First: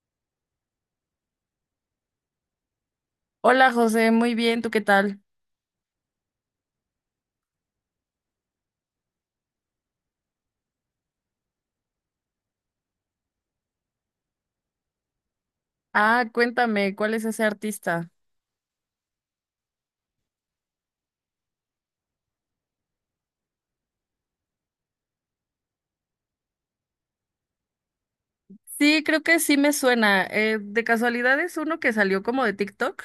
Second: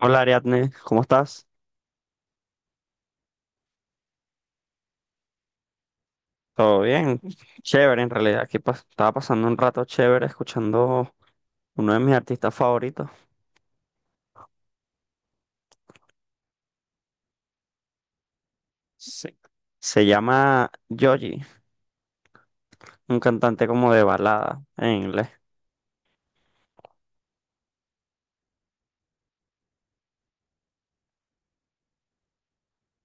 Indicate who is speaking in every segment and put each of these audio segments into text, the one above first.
Speaker 1: Hola Ariadne, ¿cómo estás?
Speaker 2: Hola José, muy bien, ¿tú qué tal?
Speaker 1: ¿Todo bien? Chévere en realidad. Aquí estaba pasando un rato chévere escuchando uno de mis artistas favoritos.
Speaker 2: Ah, cuéntame, ¿cuál es ese artista?
Speaker 1: Sí. Se llama Joji, un cantante como de balada en inglés.
Speaker 2: Sí, creo que sí me suena. ¿De casualidad es uno que salió como de TikTok?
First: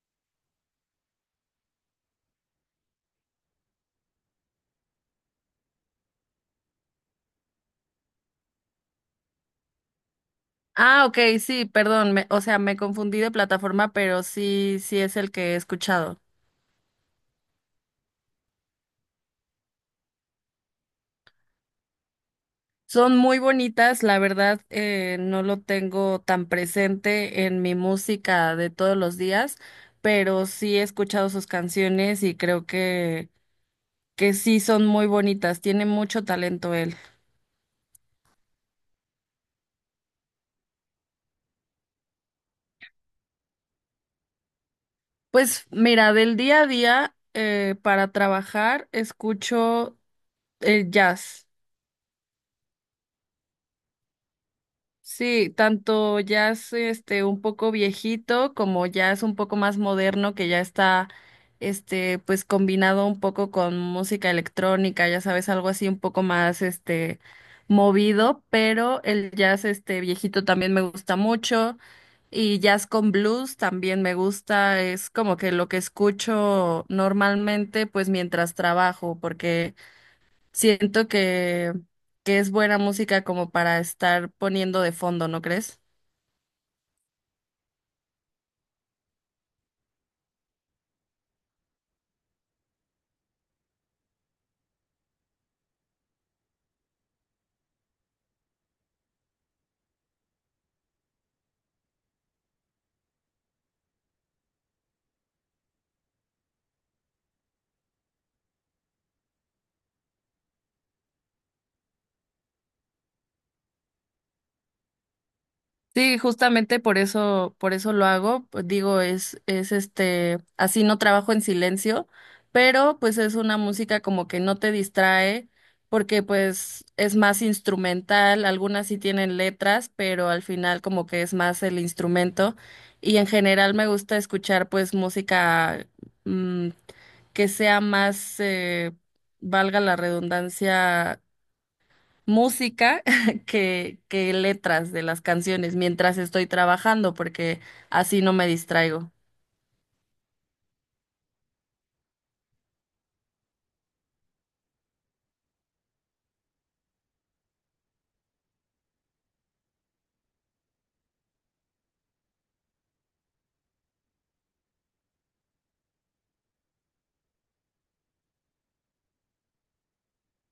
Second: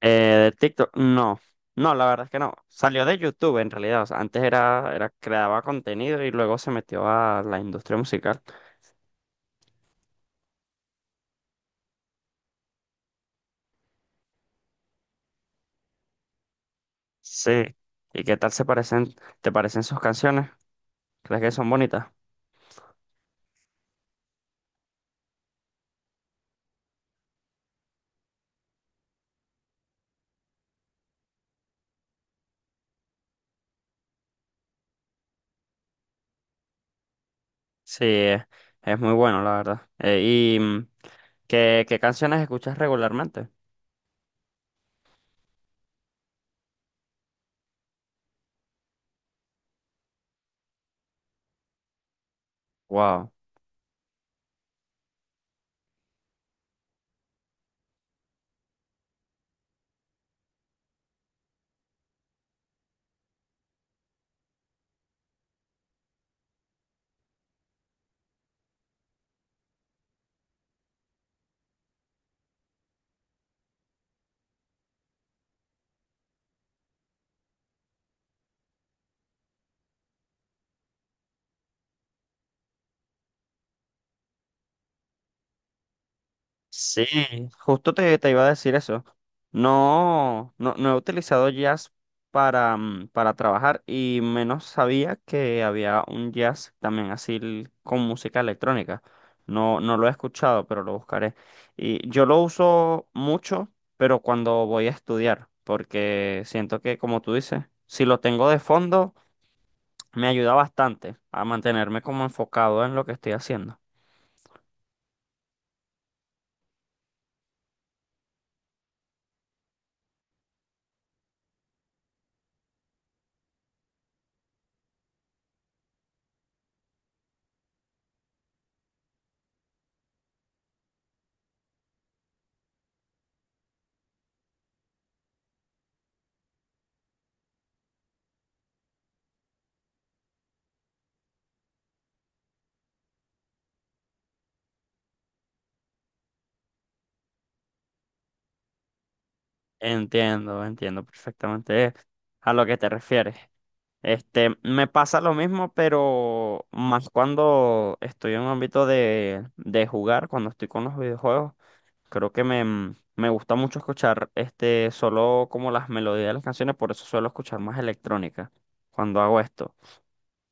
Speaker 1: ¿De TikTok? No, no, la verdad es que no. Salió de YouTube en realidad. O sea, antes era, creaba contenido y luego se metió a la industria musical.
Speaker 2: Ah, ok, sí, perdón, me confundí de plataforma, pero sí, sí es el que he escuchado.
Speaker 1: Sí. ¿Y qué tal se parecen, te parecen sus canciones? ¿Crees que son bonitas?
Speaker 2: Son muy bonitas, la verdad, no lo tengo tan presente en mi música de todos los días, pero sí he escuchado sus canciones y creo que sí son muy bonitas, tiene mucho talento él.
Speaker 1: Sí, es muy bueno, la verdad. ¿Y qué canciones escuchas regularmente?
Speaker 2: Pues mira, del día a día para trabajar escucho el jazz.
Speaker 1: Wow.
Speaker 2: Sí, tanto jazz este un poco viejito como jazz un poco más moderno que ya está este pues combinado un poco con música electrónica, ya sabes, algo así un poco más este movido, pero el jazz este viejito también me gusta mucho. Y jazz con blues también me gusta, es como que lo que escucho normalmente pues mientras trabajo, porque siento que es buena música como para estar poniendo de fondo, ¿no crees?
Speaker 1: Sí, justo te iba a decir eso. No, no, no he utilizado jazz para, para trabajar y menos sabía que había un jazz también así con música electrónica. No, no lo he escuchado, pero lo buscaré. Y yo lo uso mucho, pero cuando voy a estudiar, porque siento que, como tú dices, si lo tengo de fondo me ayuda bastante a mantenerme como enfocado en lo que estoy haciendo.
Speaker 2: Sí, justamente por eso lo hago. Pues, digo, es este, así no trabajo en silencio, pero pues es una música como que no te distrae, porque pues es más instrumental, algunas sí tienen letras, pero al final como que es más el instrumento. Y en general me gusta escuchar pues música mm, que sea más, valga la redundancia, música que letras de las canciones mientras estoy trabajando, porque así no me distraigo.
Speaker 1: Entiendo, entiendo perfectamente a lo que te refieres. Este, me pasa lo mismo, pero más cuando estoy en un ámbito de jugar, cuando estoy con los videojuegos, creo que me gusta mucho escuchar este, solo como las melodías de las canciones, por eso suelo escuchar más electrónica cuando hago esto.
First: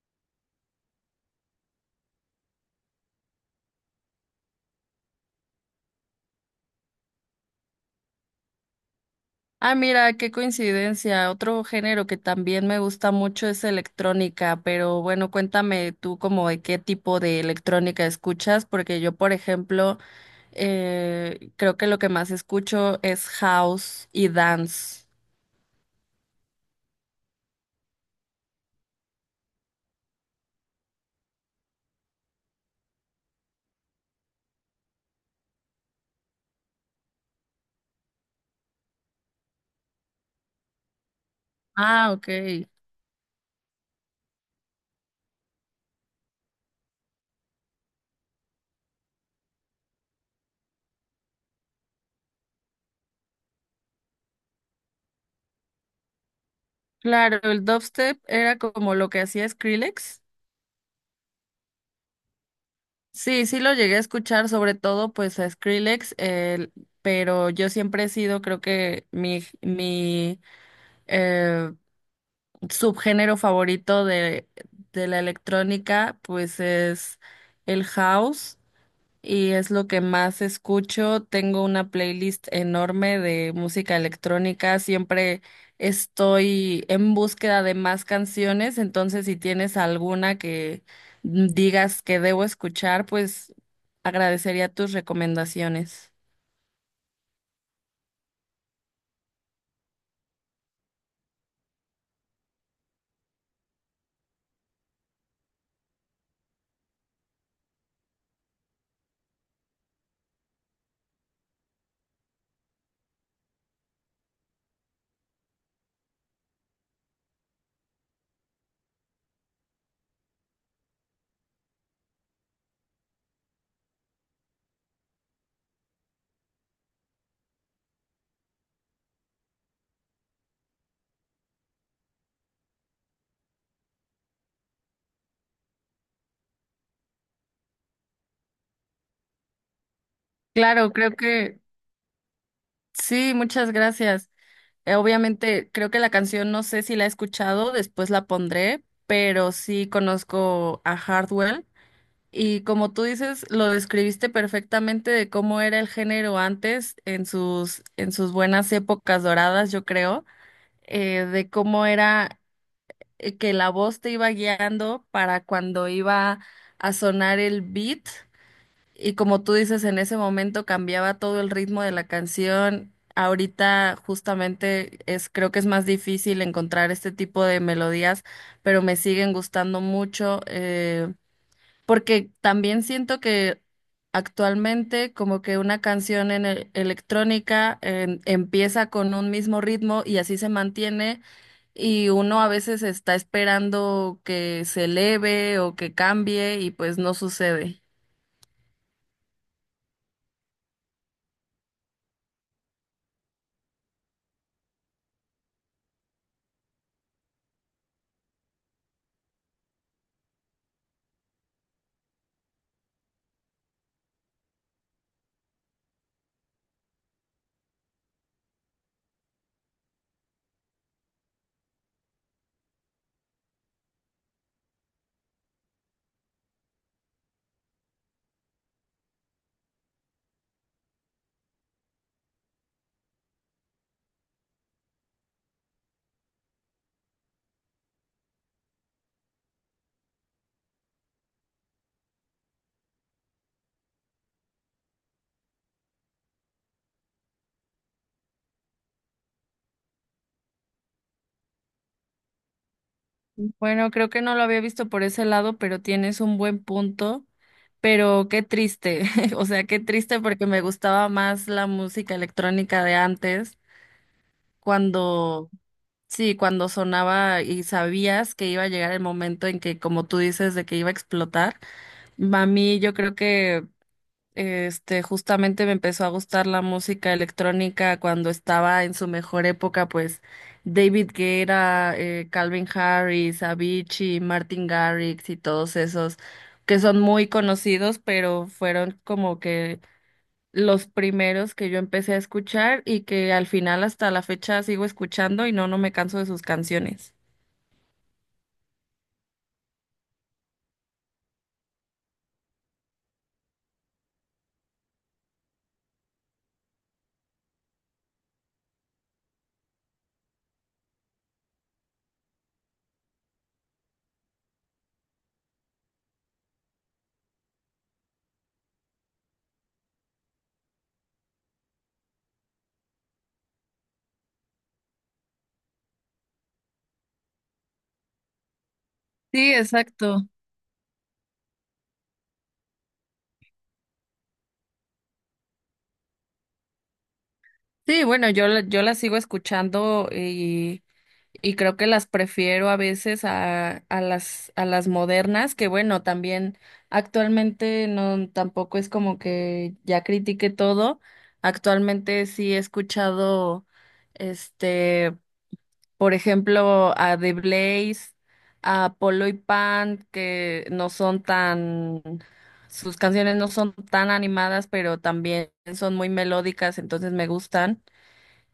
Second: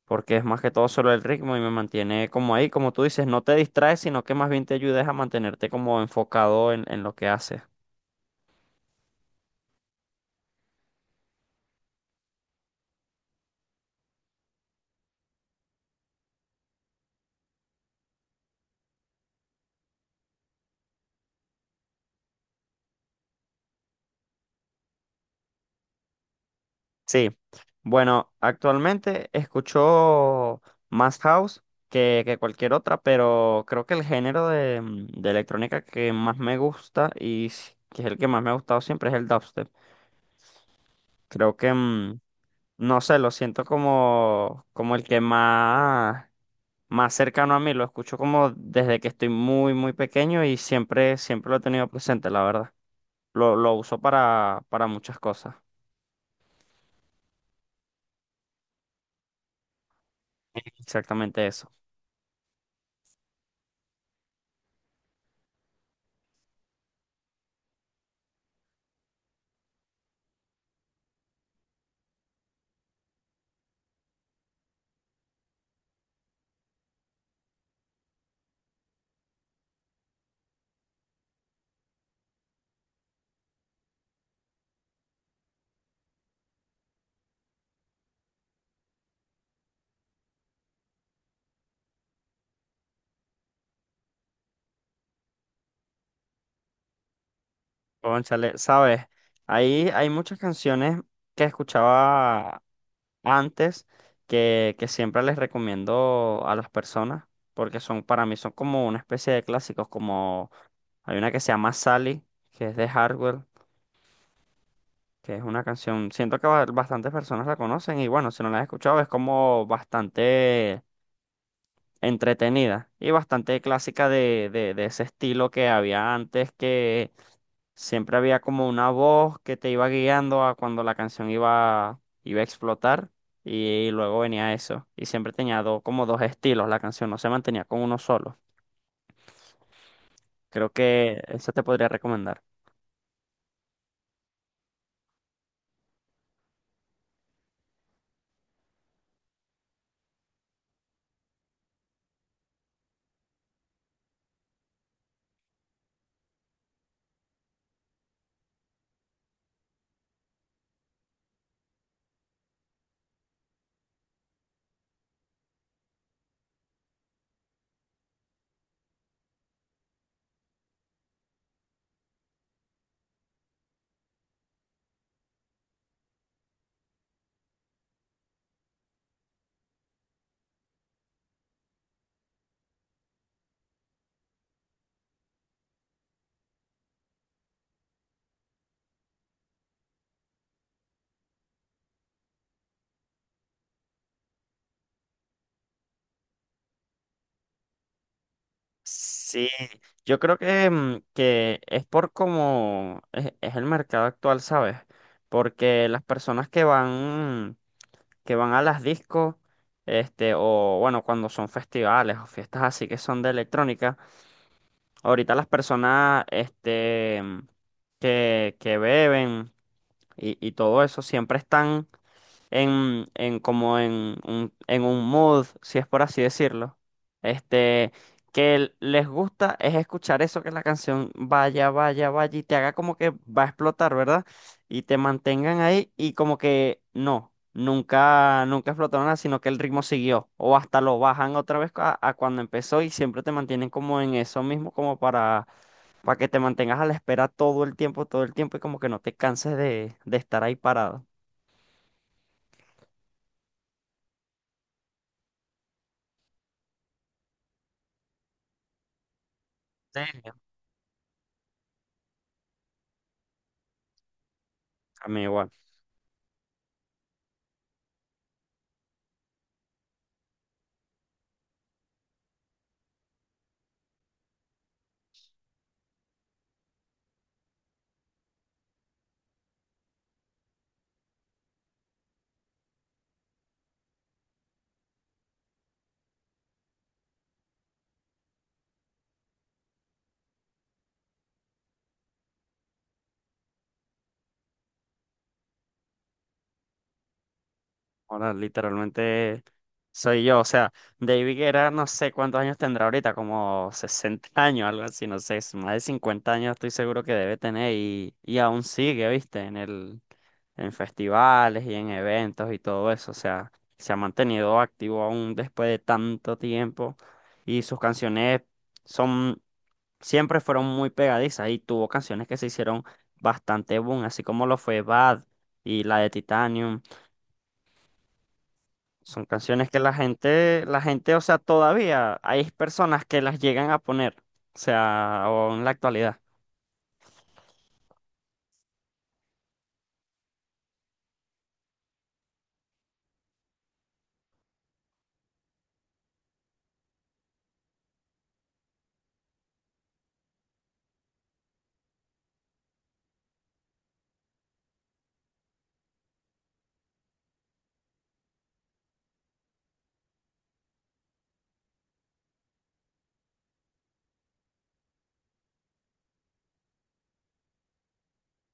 Speaker 1: Porque es más que todo solo el ritmo y me mantiene como ahí, como tú dices, no te distraes, sino que más bien te ayudes a mantenerte como enfocado en lo que haces.
Speaker 2: Ah, mira, qué coincidencia. Otro género que también me gusta mucho es electrónica, pero bueno, cuéntame tú como de qué tipo de electrónica escuchas, porque yo, por ejemplo, creo que lo que más escucho es house y dance.
Speaker 1: Sí, bueno, actualmente escucho más house que cualquier otra, pero creo que el género de electrónica que más me gusta que es el que más me ha gustado siempre es el dubstep. Creo que,
Speaker 2: Ah, ok.
Speaker 1: no sé, lo siento como, como el que más... más cercano a mí, lo escucho como desde que estoy muy, muy pequeño y siempre, siempre lo he tenido presente, la verdad. Lo uso para muchas cosas,
Speaker 2: Claro, el dubstep era como lo que hacía Skrillex.
Speaker 1: exactamente eso.
Speaker 2: Sí, sí lo llegué a escuchar, sobre todo pues a Skrillex, pero yo siempre he sido, creo que mi eh, subgénero favorito de la electrónica pues es el house y es lo que más escucho. Tengo una playlist enorme de música electrónica. Siempre estoy en búsqueda de más canciones, entonces si tienes alguna que digas que debo escuchar, pues agradecería tus recomendaciones.
Speaker 1: Cónchale, sabes, ahí hay muchas canciones que escuchaba antes que siempre les recomiendo a las personas, porque son, para mí son como una especie de clásicos, como hay una que se llama Sally, que es de Hardwell. Que es una canción, siento que bastantes personas la conocen y bueno, si no la has escuchado es como bastante entretenida y bastante clásica de ese estilo que había antes, que siempre había como una voz que te iba guiando a cuando la canción iba a explotar y luego venía eso y siempre tenía como dos estilos la canción, no se mantenía con uno solo. Creo
Speaker 2: Claro, creo
Speaker 1: que eso
Speaker 2: que
Speaker 1: te podría recomendar.
Speaker 2: sí, muchas gracias. Obviamente, creo que la canción no sé si la he escuchado, después la pondré, pero sí conozco a Hardwell. Y como tú dices, lo describiste perfectamente de cómo era el género antes, en sus buenas épocas doradas, yo creo, de cómo era que la voz te iba guiando para cuando iba a sonar el beat. Y como tú dices, en ese momento cambiaba todo el ritmo de la canción. Ahorita justamente es, creo que es más difícil encontrar este tipo de melodías, pero me siguen gustando mucho. Porque también siento que actualmente como que una canción en electrónica empieza con un mismo ritmo y así se mantiene y uno a veces está esperando que se eleve o que cambie y pues no sucede.
Speaker 1: Sí, yo creo que, que es por cómo es el mercado actual, ¿sabes? Porque las personas que van a las discos, este, o bueno, cuando son festivales o fiestas así que son de electrónica, ahorita las personas, que beben y todo eso, siempre están en como en un mood, si es por así decirlo, este, que les gusta es escuchar eso, que la canción vaya, vaya, vaya y te haga como que va a explotar, ¿verdad? Y te mantengan ahí y como que no, nunca, nunca explotó nada, sino que el ritmo siguió o hasta lo bajan otra vez a cuando empezó y siempre te mantienen como en eso mismo, como para... para que te mantengas a la espera todo el tiempo y como que no te canses de estar ahí parado.
Speaker 2: Bueno, creo que no lo había visto por ese lado, pero tienes un buen punto, pero qué triste, o sea, qué
Speaker 1: Sí.
Speaker 2: triste porque me gustaba más la música electrónica de antes
Speaker 1: A mí
Speaker 2: cuando...
Speaker 1: igual.
Speaker 2: Sí, cuando sonaba y sabías que iba a llegar el momento en que, como tú dices, de que iba a explotar. A mí yo creo que este justamente me empezó a gustar la música electrónica cuando estaba en su mejor época, pues David Guetta, Calvin Harris, Avicii, Martin Garrix y todos esos que son muy conocidos, pero fueron como que los primeros que yo empecé a escuchar y que al final hasta la fecha sigo escuchando y no, no me canso de sus canciones.
Speaker 1: Ahora literalmente soy yo. O sea, David Guerra no sé cuántos años tendrá ahorita, como 60 años, algo así, no sé, es más de 50 años estoy seguro que debe tener y aún sigue, viste, en el, en festivales y en eventos y todo eso. O sea, se ha mantenido activo aún después de tanto tiempo y sus canciones son, siempre fueron muy pegadizas y tuvo canciones que se hicieron bastante boom, así como lo fue Bad y la de Titanium. Son
Speaker 2: Sí,
Speaker 1: canciones que
Speaker 2: exacto.
Speaker 1: la gente, o sea, todavía hay personas que las llegan a poner, o sea, o en la actualidad.
Speaker 2: Sí, bueno, yo, yo las sigo escuchando y creo que las prefiero a veces a, a las modernas, que bueno, también actualmente no, tampoco es como que ya critiqué todo. Actualmente sí he escuchado este. Por ejemplo, a The Blaze, a Polo y Pan, que no son tan, sus canciones no son tan animadas, pero también son muy melódicas, entonces me gustan.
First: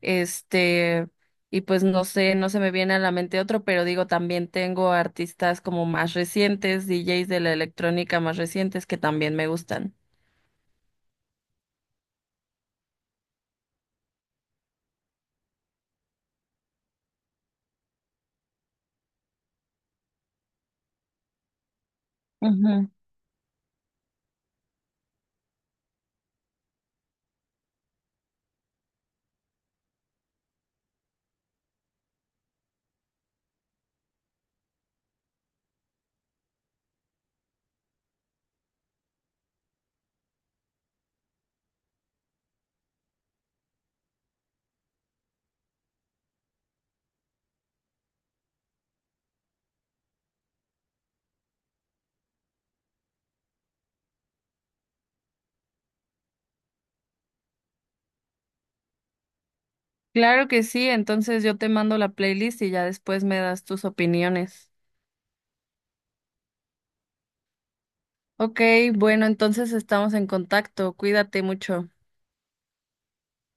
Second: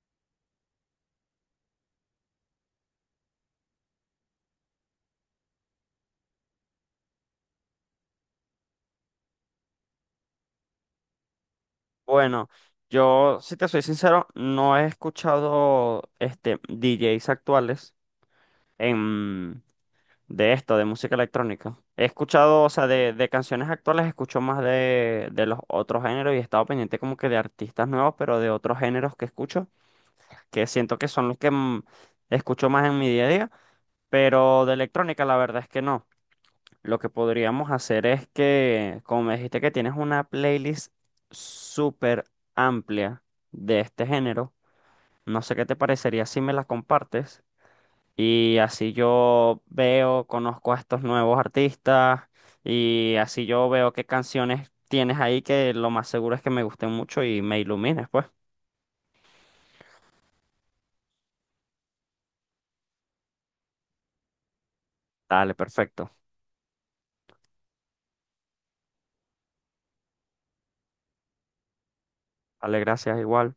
Speaker 2: Este, y pues no sé, no se me viene a la mente otro, pero digo, también tengo artistas como más recientes, DJs de la electrónica más recientes que también me gustan.
Speaker 1: Bueno, yo, si te soy sincero, no he escuchado este DJs actuales en, de esto, de música electrónica. He escuchado, o sea,
Speaker 2: Ujú.
Speaker 1: de canciones actuales, escucho más de los otros géneros y he estado pendiente como que de artistas nuevos, pero de otros géneros que escucho, que siento que son los que escucho más en mi día a día, pero de electrónica la verdad es que no. Lo que podríamos hacer es que, como me dijiste que tienes una playlist súper amplia de este género, no sé qué te parecería si me la compartes y así yo veo, conozco a estos nuevos artistas y así yo veo qué canciones tienes ahí que lo más seguro es que me gusten mucho y me ilumines, pues.
Speaker 2: Claro que sí, entonces yo te mando la playlist y ya después me das tus opiniones.
Speaker 1: Dale, perfecto.
Speaker 2: Ok, bueno, entonces estamos en contacto. Cuídate mucho.
Speaker 1: Dale, gracias igual.